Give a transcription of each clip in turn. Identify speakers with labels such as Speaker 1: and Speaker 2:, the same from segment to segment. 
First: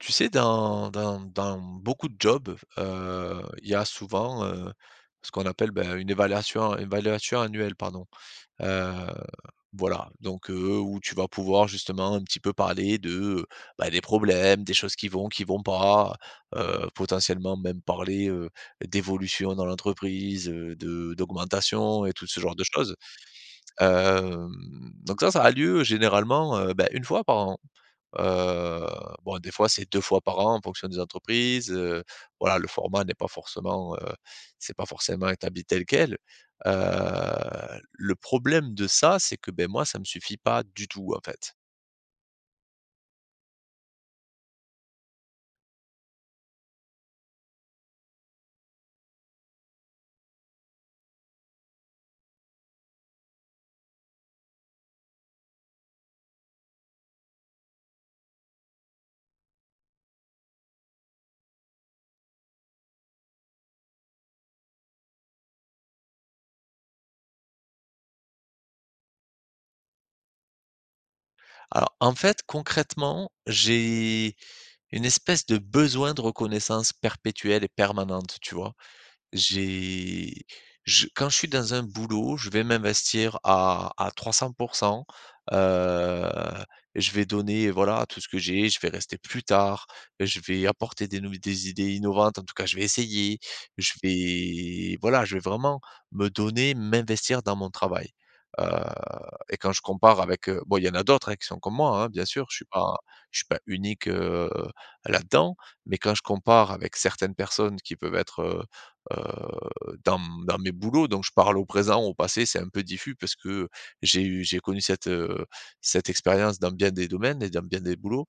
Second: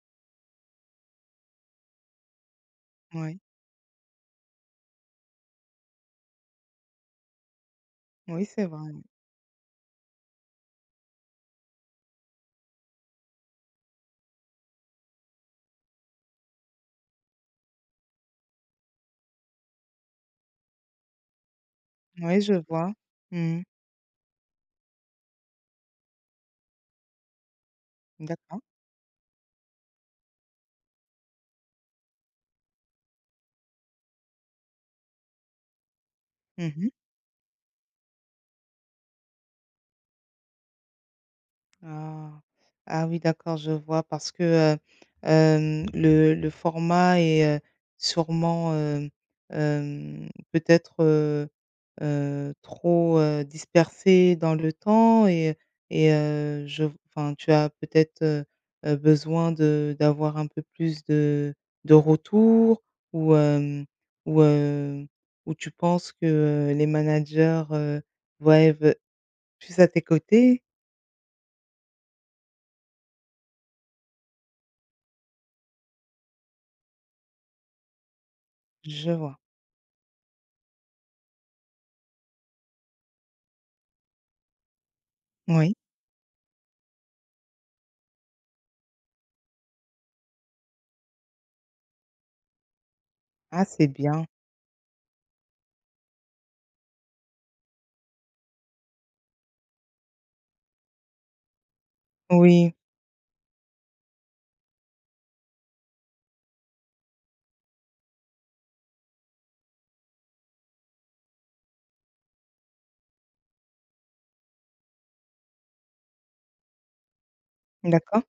Speaker 1: Tu sais dans dans dans beaucoup de jobs,
Speaker 2: Ouais.
Speaker 1: heu, il y a souvent, heu, ce qu'on appelle bah, une évaluation- évaluation annuelle pardon,
Speaker 2: Oui, c'est vrai.
Speaker 1: heu, voilà. Donc heu, où tu vas pouvoir justement un petit peu parler de, heu, bah, des problèmes, des choses qui vont qui vont pas, heu, potentiellement même parler, heu, d'évolution dans l'entreprise, heu, de d'augmentation et tout ce
Speaker 2: Oui je
Speaker 1: genre de
Speaker 2: vois
Speaker 1: choses,
Speaker 2: mmh mh.
Speaker 1: hem, donc ça, ça a lieu généralement beh, 1 fois par an,
Speaker 2: D'accord.
Speaker 1: heu, bon des fois c'est 2 fois par an en fonction des entreprises, heu, voilà. Le format n'est pas forcément, heu, c'est pas forcément établi tel quel, heu,
Speaker 2: Mmh mh.
Speaker 1: le problème de ça c'est que beh, moi ça me suffit pas du tout en fait.
Speaker 2: Ah! Ah oui d'accord je vois parce que, heu, hem, le le format est, heu, sûrement, heu, hem, peut-être, heu heu, trop, heu, dispersé dans le temps et et heu, je v enfin tu as peut-être, heu heu, besoin de d'avoir un peu plus de de retours ou hem, ou heu, ou tu penses que, heu, les managers, heu, voient et ve plus à tes côtés?
Speaker 1: Alors en fait concrètement, j'ai une espèce de besoin de reconnaissance perpétuelle et permanente. Tu vois?
Speaker 2: Je vois.
Speaker 1: J'ai je quand je suis dans un boulot, je vais m'investir à à 300 %,
Speaker 2: Oui.
Speaker 1: heu, je vais donner voilà tout ce que j'ai, je vais rester plus tard, je vais apporter des nouv des idées innovantes, en tout cas je vais essayer,
Speaker 2: Ah, c'est
Speaker 1: je
Speaker 2: bien.
Speaker 1: vais, voilà, je vais vraiment me donner, m'investir dans mon travail, heu, et quand je compare avec, heu, bon il y en a d'autres hein, qui sont comme moi hein, bien sûr je suis
Speaker 2: Oui.
Speaker 1: pas je suis pas unique, heu, là-dedans. Mais quand je compare avec certaines personnes qui peuvent être, heu, heu, dans m dans mes boulots, donc je parle au présent, au passé, c'est un peu diffus parce que j'ai eu j'ai connu cette, heu, cette expérience dans bien des domaines et dans bien des
Speaker 2: D'accord.
Speaker 1: boulots,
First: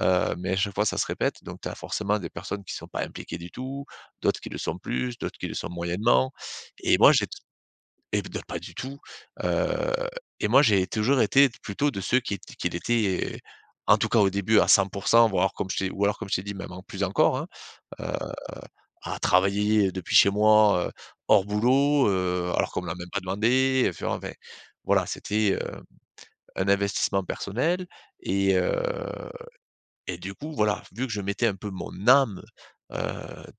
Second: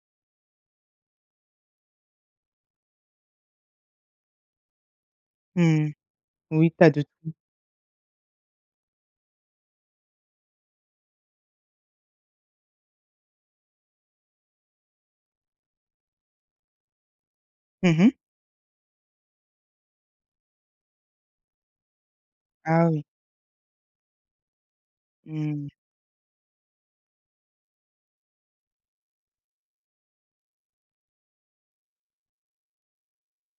Speaker 1: heu, mais à chaque fois ça se répète, donc tu as forcément des personnes qui sont pas impliquées du tout, d'autres qui le sont plus d'autres qui le sont
Speaker 2: Mmh,
Speaker 1: moyennement.
Speaker 2: oui, tu as
Speaker 1: Et
Speaker 2: de
Speaker 1: moi j'ai
Speaker 2: tout.
Speaker 1: t eh bah, pas du tout, heu, et moi j'ai toujours été plutôt de ceux qui ét qui l'étaient, heu, en tout cas au début à 100 %, voire comme je t'ai ou alors comme je t'ai dit même en plus encore hein,
Speaker 2: Mmh
Speaker 1: heu,
Speaker 2: mh.
Speaker 1: à travailler, heu, depuis chez moi, heu, hors boulot, heu, alors qu'on me
Speaker 2: Ah
Speaker 1: l'a
Speaker 2: oui.
Speaker 1: même pas demandé, heu, tu vois? Enfin. Voilà c'était,
Speaker 2: Mmh.
Speaker 1: heu, un investissement personnel et heu, et du coup voilà. Vu que je mettais un peu mon âme, heu,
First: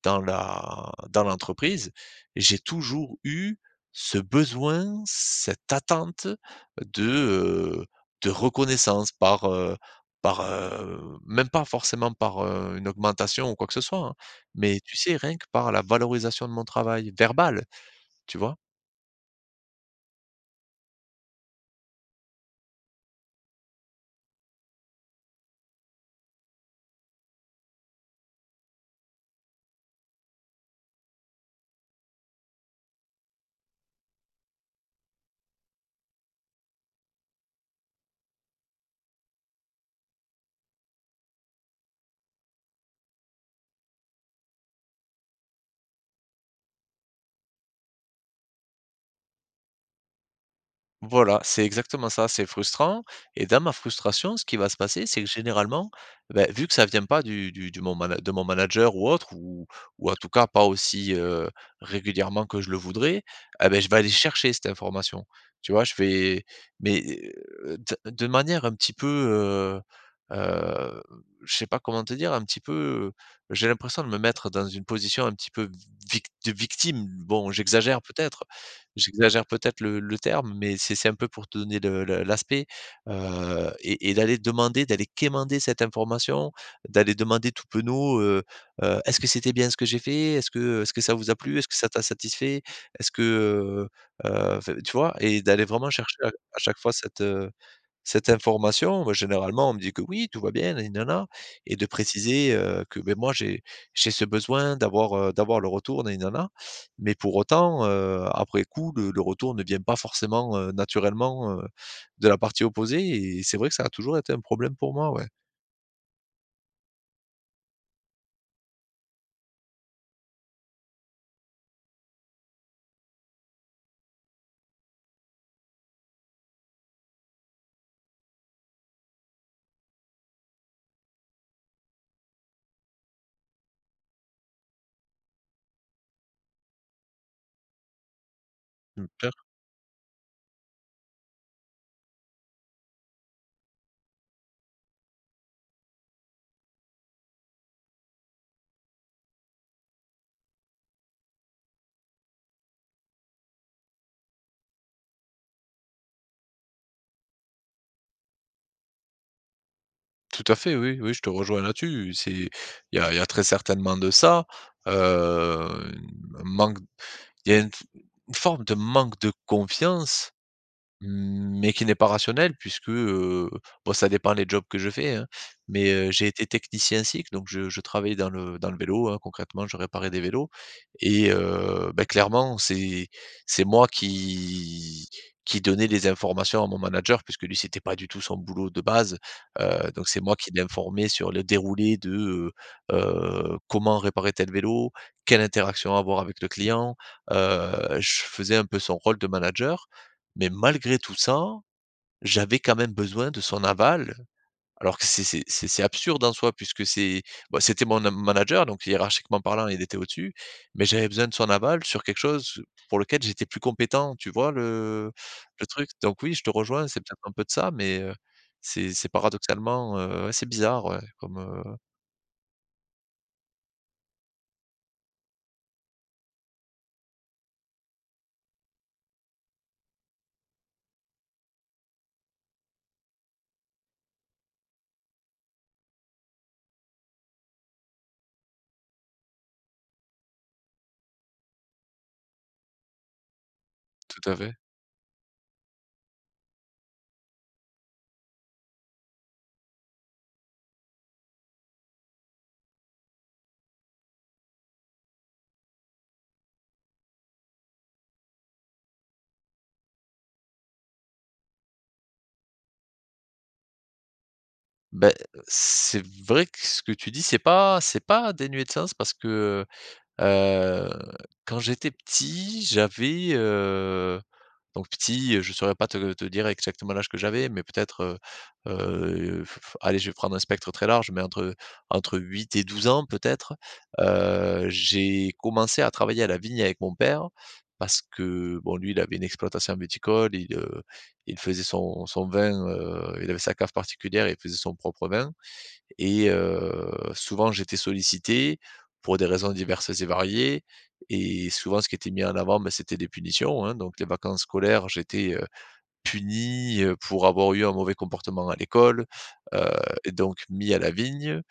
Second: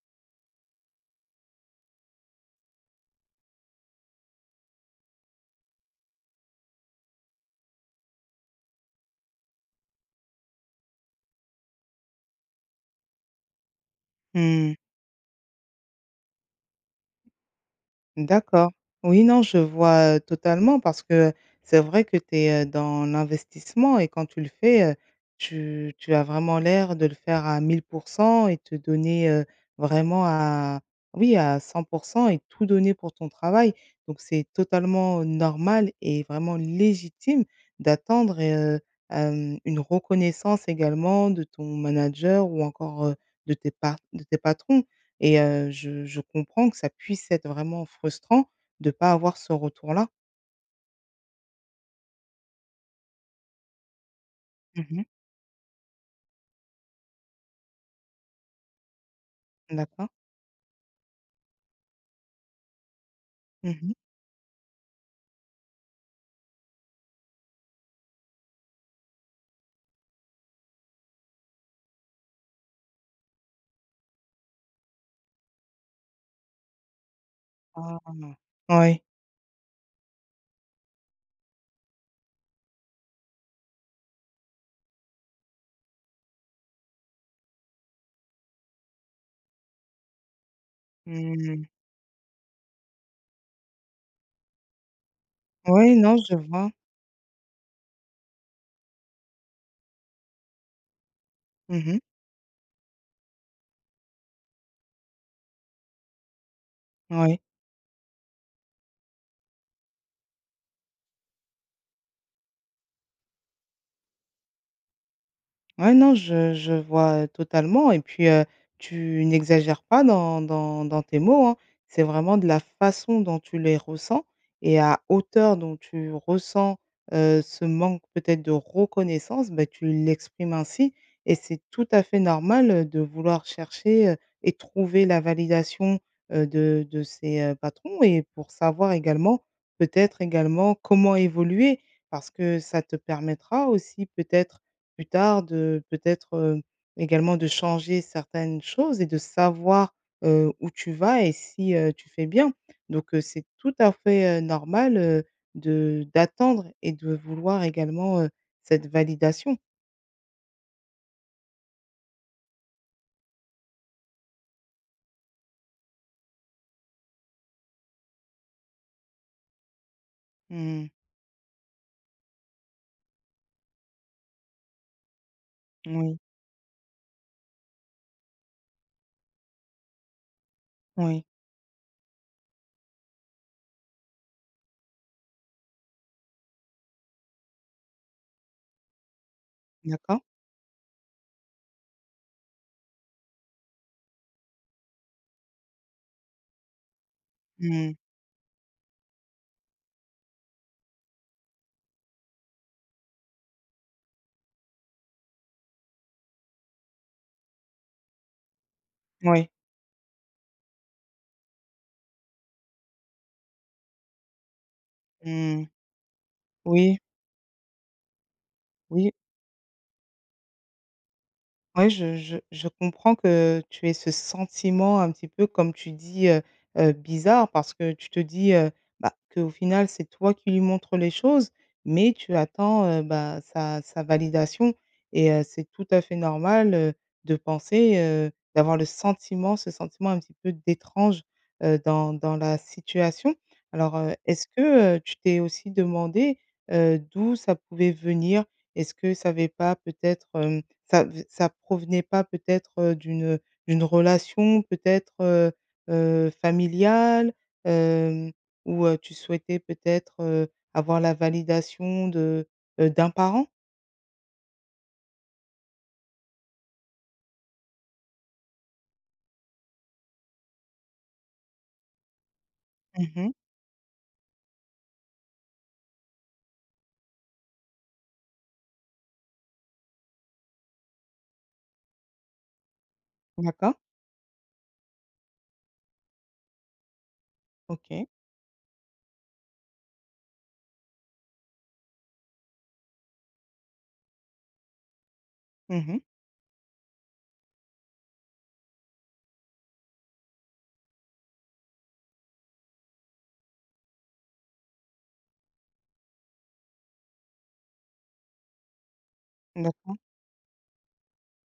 Speaker 1: dans la dans l'entreprise, j'ai toujours eu ce besoin, cette attente de, heu, de reconnaissance par heu par heu même pas forcément par, heu, une augmentation ou quoi que ce soit hein,
Speaker 2: Mmh.
Speaker 1: mais tu sais rien que par la valorisation de mon travail, verbale. Tu vois?
Speaker 2: D'accord, oui non je vois, heu, totalement parce que, c'est vrai que tu es, heu, dans l'investissement et quand tu le fais, heu, tu tu as vraiment l'air de le faire à 1 000 % et te donner, heu, vraiment à oui à 100 % et tout donner pour ton travail. Donc c'est totalement, heu, normal et vraiment légitime d'attendre et heu, hem, une reconnaissance également de ton manager ou encore, heu, de tes part de tes patrons, et heu, je je comprends que ça puisse être vraiment frustrant de pas avoir ce retour-là.
Speaker 1: Voilà, c'est exactement ça, c'est frustrant et dans ma frustration, ce qui va se
Speaker 2: Mmh mh.
Speaker 1: passer, c'est que généralement, bah vu que ça vient pas du du du mon mana de mon manager ou autre ou
Speaker 2: D'accord.
Speaker 1: ou en tout cas pas aussi, heu, régulièrement que je le voudrais, eh,
Speaker 2: Mmh
Speaker 1: bah, je
Speaker 2: mh.
Speaker 1: vais aller chercher cette information tu vois? Je vais, mais, heu ts de manière un petit peu, heu, heu je sais pas comment te dire un petit peu j'ai l'impression de me mettre dans une position un petit peu v vict de victime. Bon,
Speaker 2: Ah,
Speaker 1: j'exagère
Speaker 2: non.
Speaker 1: peut-être
Speaker 2: Oui.
Speaker 1: j'exagère peut-être le le terme, mais c'est c'est un peu pour te donner le le l'aspect, heu, et et d'aller demander, d'aller quémander cette information. D'aller demander tout penaud, heu, heu: «Est-ce que c'était bien ce que j'ai fait? Est-ce que est-ce que ça vous a plu? Est-ce
Speaker 2: Mmh.
Speaker 1: que ça t'a satisfait? Est-ce que, heu, heu» enfin tu vois? Et d'aller vraiment
Speaker 2: Oui,
Speaker 1: chercher
Speaker 2: non
Speaker 1: à
Speaker 2: je
Speaker 1: à
Speaker 2: vois.
Speaker 1: chaque fois cette cette information. Bah, généralement on me dit qu'oui tout va bien na ni na na et de
Speaker 2: Mmh mh.
Speaker 1: préciser, heu, que mais moi j'ai j'ai ce besoin d'avoir, heu, d'avoir leur retour na ni na na mais pour
Speaker 2: Oui.
Speaker 1: autant, heu, après coup le le retour ne vient pas forcément, heu, naturellement, heu, de la partie opposée et c'est vrai que ça a toujours été un problème pour moi, ouais.
Speaker 2: Ouais, non, je je vois totalement et puis, heu, tu n'exagères pas dans dans dans tes mots hein. C'est vraiment de la façon dont tu les ressens et à hauteur dont tu ressens, heu, ce manque peut-être de reconnaissance, bah, tu l'exprimes ainsi et c'est tout à fait normal, heu, de vouloir chercher, heu, et trouver la validation, heu, de de ces, heu, patrons et pour savoir
Speaker 1: Mmh, faire
Speaker 2: également peut-être également comment évoluer parce que ça te permettra aussi peut-être, plus tard, de peut-être, heu, également de changer certaines choses et de savoir, heu, où tu vas et si, heu, tu fais bien. Donc hu, c'est tout à fait, heu, normal, heu, de d'attendre et de vouloir également, heu, cette validation.
Speaker 1: Tout à fait, oui, oui, je te rejoins là-dessus, c'est il y a il y a très certainement de ça, heu, un manque il y a une f une forme de manque de confiance
Speaker 2: Mmh mh.
Speaker 1: mais qui n'est pas rationnel, puisque, heu, bon, ça dépend des jobs que je fais, hein, mais heu,
Speaker 2: Moui.
Speaker 1: j'ai été technicien cycles, donc je je travaillais dans le dans le vélo, hein, concrètement, je réparais des vélos
Speaker 2: Oui.
Speaker 1: et heu, bah, clairement, c'est c'est moi qui qui donnait les informations à mon manager puisque lui c'était pas du tout son boulot de base, heu, donc c'est
Speaker 2: D'accord.
Speaker 1: moi qui l'informais sur le déroulé de, heu heu, comment réparer tel vélo, quelle interaction avoir avec le client,
Speaker 2: Mmh mh.
Speaker 1: heu, je faisais un peu son rôle de manager mais malgré tout ça, j'avais quand même besoin de son aval, alors que c'est c'est c'est c'est absurde en soi puisque c'est, bah, c'était mon nam manager, donc hiérarchiquement
Speaker 2: Mouais.
Speaker 1: parlant il était au-dessus, mais j'avais besoin de son aval sur quelque chose pour lequel j'étais plus compétent, tu vois le
Speaker 2: Mmh
Speaker 1: le
Speaker 2: mh,
Speaker 1: truc, donc oui, je te rejoins,
Speaker 2: oui.
Speaker 1: c'est peut-être un peu de ça, mais heu, c'est c'est
Speaker 2: Oui.
Speaker 1: paradoxalement, heu, ouais, c'est bizarre, ouais, comme heu
Speaker 2: Ouais, je je je comprends que tu aies ce sentiment, un petit peu, comme tu dis, heu heu, bizarre parce que tu te dis, heu: «Bah, qu'au final, c'est toi qui lui montres les choses, mais tu attends, heu, bah, sa sa validation» et heu, c'est tout à fait normal, heu, de penser, heu, d'avoir le sentiment, ce sentiment un petit peu d'étrange, heu, dans dans la situation. Alors, heu,
Speaker 1: Tout à
Speaker 2: est-ce
Speaker 1: fait.
Speaker 2: que, heu, tu t'es aussi demandé, heu, d'où ça pouvait venir? Est-ce que ça avais pas peut-être, hem, ça v ça provenait pas peut-être, heu, d'une, heu, d'une relation peut-être, heu heu, familiale? Hem, où, heu, tu souhaitais peut-être, heu, avoir la validation de, heu, d'un parent?
Speaker 1: Bah, heu, c'est vrai que ce que tu dis, c'est pas c'est pas dénué de sens parce que, heu heu, quand j'étais petit,
Speaker 2: Mmh
Speaker 1: j'avais,
Speaker 2: mh.
Speaker 1: heu, donc petit, heu, je saurais pas te te dire exactement l'âge que j'avais mais peut-être, heu heu, allez, je vais prendre un spectre très large mais entre entre 8 et 12 ans peut-être,
Speaker 2: D'accord.
Speaker 1: heu, j'ai commencé à travailler à la vigne avec mon père, parce
Speaker 2: OK.
Speaker 1: que bon, lui il avait une exploitation viticole, il, heu, il faisait son son vin, heu, il avait sa cave particulière et il faisait son propre vin
Speaker 2: Mmh mh.
Speaker 1: et heu, souvent j'étais sollicité, pour des raisons diverses et variées et souvent ce qui était mis en avant, bah, c'était des punitions hein, donc les vacances scolaires j'étais, heu, puni, heu, pour avoir eu un mauvais comportement à l'école, heu
Speaker 2: D'accord.
Speaker 1: et donc mis à la vigne,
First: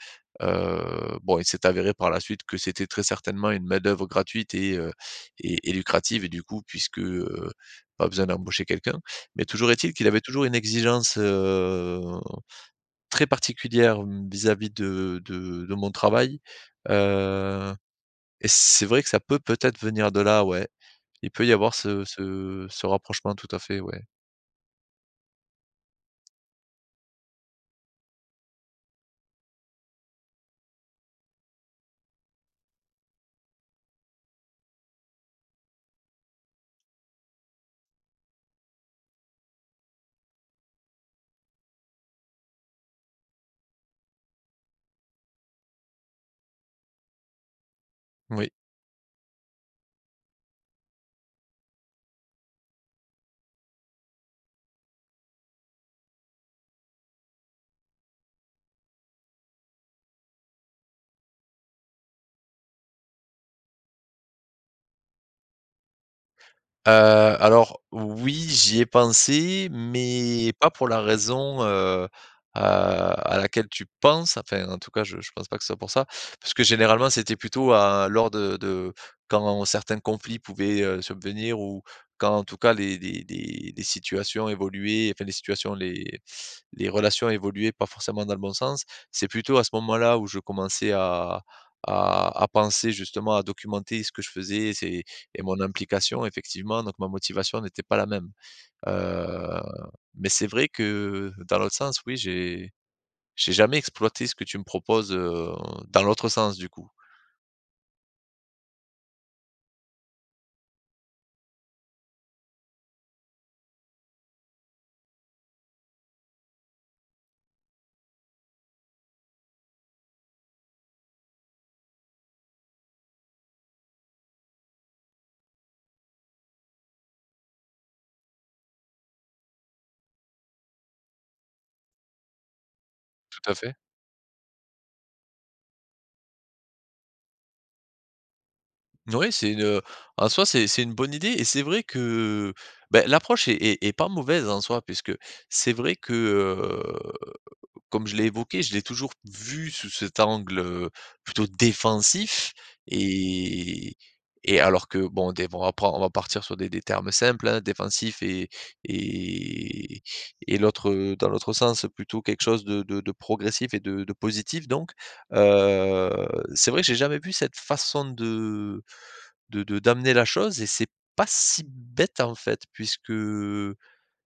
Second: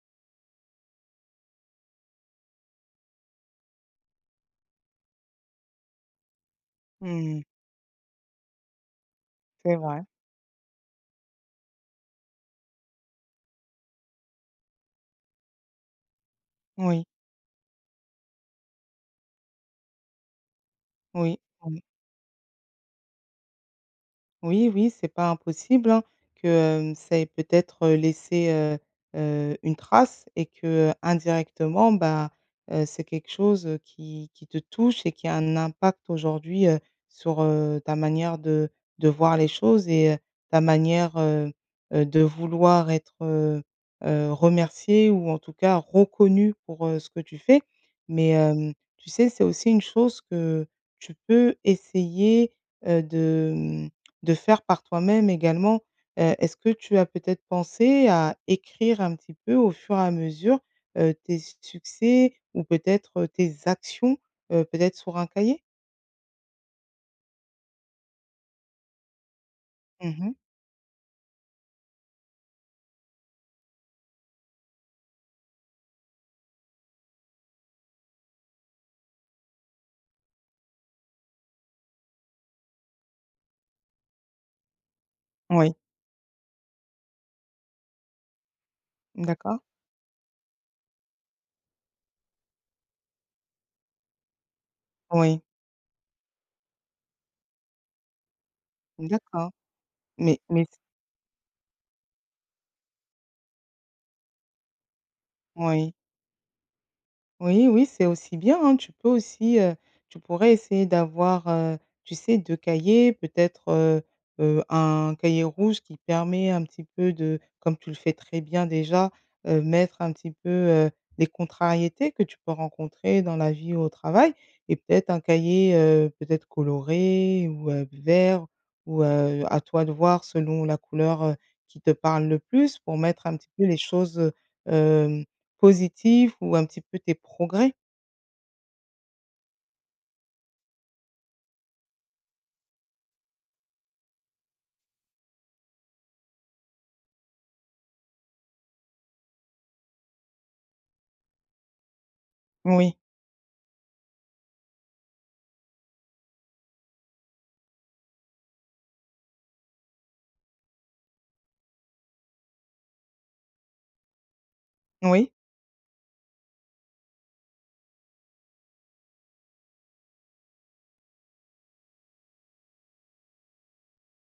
Speaker 1: heu, bon, il s'est avéré par la suite que c'était très certainement une main d'œuvre gratuite et heu et et lucrative et du coup puisque,
Speaker 2: Mmh.
Speaker 1: heu, pas besoin d'embaucher quelqu'un. Mais toujours
Speaker 2: C'est
Speaker 1: est-il,
Speaker 2: vrai.
Speaker 1: qu'il avait toujours une exigence, heu, très particulière vis-à-vis de de de mon travail,
Speaker 2: Oui.
Speaker 1: heu et c'est vrai que ça peut peut-être venir de là, ouais. Il
Speaker 2: Oui,
Speaker 1: peut y avoir
Speaker 2: mmh.
Speaker 1: ce ce ce rapprochement tout à fait, ouais.
Speaker 2: Oui, oui, c'est pas impossible, hein, que, hem, ça ait peut-être, heu, laissé, heu heu, une trace et que indirectement, ben, heu, c'est quelque chose, heu, qui qui te touche et qui a un impact aujourd'hui, heu, sur, heu, ta manière de de voir les choses et heu, ta manière, heu heu, de vouloir être, heu, remercié ou en tout cas, reconnu pour, heu, ce que tu fais. Mais,
Speaker 1: Moui.
Speaker 2: hem, tu sais, c'est aussi une chose que tu peux essayer, heu, de mmh, de faire par toi-même également, heu, est-ce que tu as peut-être pensé à écrire un petit peu, au fur et à mesure, heu, tes s succès ou peut-être tes actions, heu, peut-être sur un cahier?
Speaker 1: Heu, alors, oui, j'y ai pensé,
Speaker 2: Mmh mh.
Speaker 1: mais pas pour la raison, heu heu, à laquelle tu penses, enfin, en tout cas, je je pense pas que ce soit pour ça. Parce que, généralement, c'était plutôt à lors de de quand certains conflits pouvaient, heu, subvenir ou quand, en tout cas, les des des des situations évoluaient, enfin, les situations,
Speaker 2: Oui.
Speaker 1: les les relations évoluaient pas forcément dans le bon sens. C'est plutôt
Speaker 2: D'accord.
Speaker 1: à ce moment-là où je commençais à à à penser, justement, à documenter ce que je faisais. C'est et
Speaker 2: Oui.
Speaker 1: mon implication, effectivement. Donc, ma motivation n'était pas la même.
Speaker 2: D'accord,
Speaker 1: Heu, mais
Speaker 2: mais,
Speaker 1: c'est
Speaker 2: mais
Speaker 1: vrai
Speaker 2: c
Speaker 1: que, dans l'autre sens, oui, j'ai j'ai jamais exploité ce que tu me proposes, heu,
Speaker 2: Oui.
Speaker 1: dans l'autre sens, du coup.
Speaker 2: Oui oui, c'est aussi bien, hein. Tu peux aussi, heu, tu pourrais essayer d'avoir, heu, tu sais 2 cahiers, peut-être. Heu heu, un cahier rouge qui permet un petit peu de comme tu le fais très bien, déjà, heu, mettre un petit peu, heu, des contrariétés que tu peux rencontrer dans la vie ou au travail. Et peut-être un cahier, heu, peut-être coloré ou, heu, vert ou, heu, à toi de voir selon la couleur, heu, qui te parle le plus, pour mettre un
Speaker 1: Tout
Speaker 2: petit
Speaker 1: à
Speaker 2: peu
Speaker 1: fait.
Speaker 2: les choses, heu, hem, positives ou un petit peu tes progrès.
Speaker 1: Ouais, c'est une, heu, en soi c'est c'est une bonne idée et c'est vrai que, heu, beh, l'approche est est est pas mauvaise en soi puisque c'est vrai que, heu, comme je l'ai évoqué, je l'ai toujours vu sous cet angle, heu, plutôt défensif
Speaker 2: Oui.
Speaker 1: et et alors que, bon, des bon, on va pren on va partir sur des des termes simples, hein, défensifs et et et l'autre, dans l'autre sens plutôt quelque chose de de de progressif et de de positif, donc
Speaker 2: Oui.
Speaker 1: heu, c'est vrai que j'ai jamais vu cette façon de de de d'amener la chose et c'est pas si bête, en fait, puisque,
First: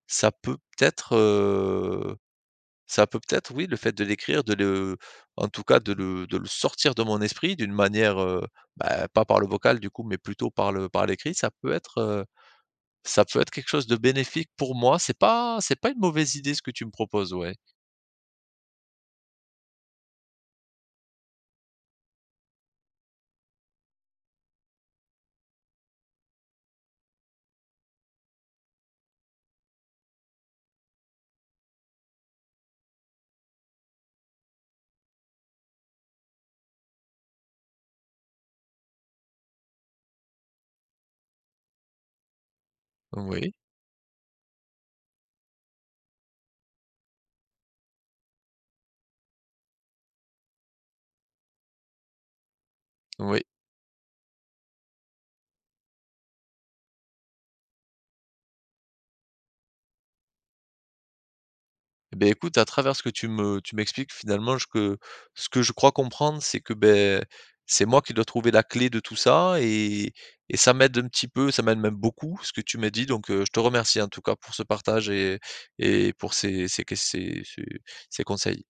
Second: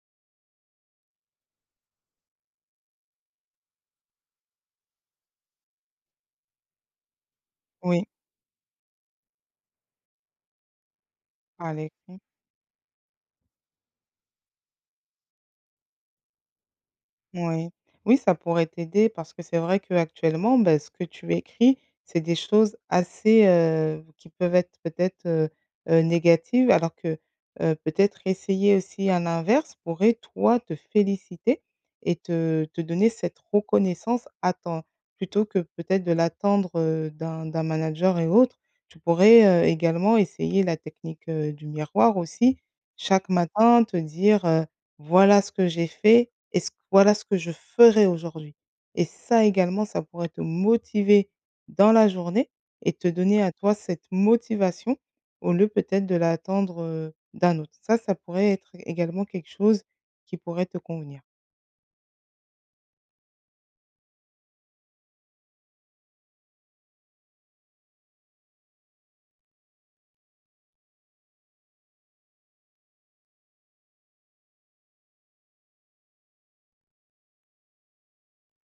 Speaker 1: ça peut peut-être, heu, ça peut peut-être oui, le fait de l'écrire, de le en tout cas de le de le sortir de mon esprit d'une
Speaker 2: Oui.
Speaker 1: manière, heu, bah, pas par le vocal, du coup, mais plutôt par le par l'écrit, ça peut
Speaker 2: Par
Speaker 1: être,
Speaker 2: l'écrit.
Speaker 1: heu, ça peut être quelque chose de bénéfique pour moi, c'est pas c'est pas une mauvaise idée ce que tu me proposes, ouais.
Speaker 2: Moui. Oui, ça pourrait t'aider parce que c'est vrai qu'actuellement, bah, ce que tu écris, c'est des choses assez, heu, qui peuvent être peut-être, heu heu, négatives alors que, heu, peut-être essayer aussi à l'inverse, pourrait toi, te féliciter et te te donner cette reconnaissance à temps plutôt que, peut-être, de l'attendre, heu, d'un d'un manager et autre. Tu pourrais, heu, également essayer la technique, heu, du miroir aussi, chaque
Speaker 1: Oui.
Speaker 2: matin te dire, heu: «Voilà, ce que j'ai fait et c voilà ce que je ferai aujourd'hui» et ça également ça pourrait te motiver dans la journée et te
Speaker 1: Oui.
Speaker 2: donner à toi cette motivation au lieu peut-être de l'attendre, heu, d'un autre ça ça pourrait être également quelque chose qui pourrait te convenir.
Speaker 1: Eh beh, écoute à travers ce que tu me tu m'expliques, finalement, je que ce que je crois comprendre c'est que, beh, c'est moi qui dois trouver la clé de tout ça et et ça m'aide un petit peu, ça m'aide même beaucoup ce que tu me dis, donc heu, je te remercie en tout cas pour ce partage et et pour ces ces qu ces ces ces conseils.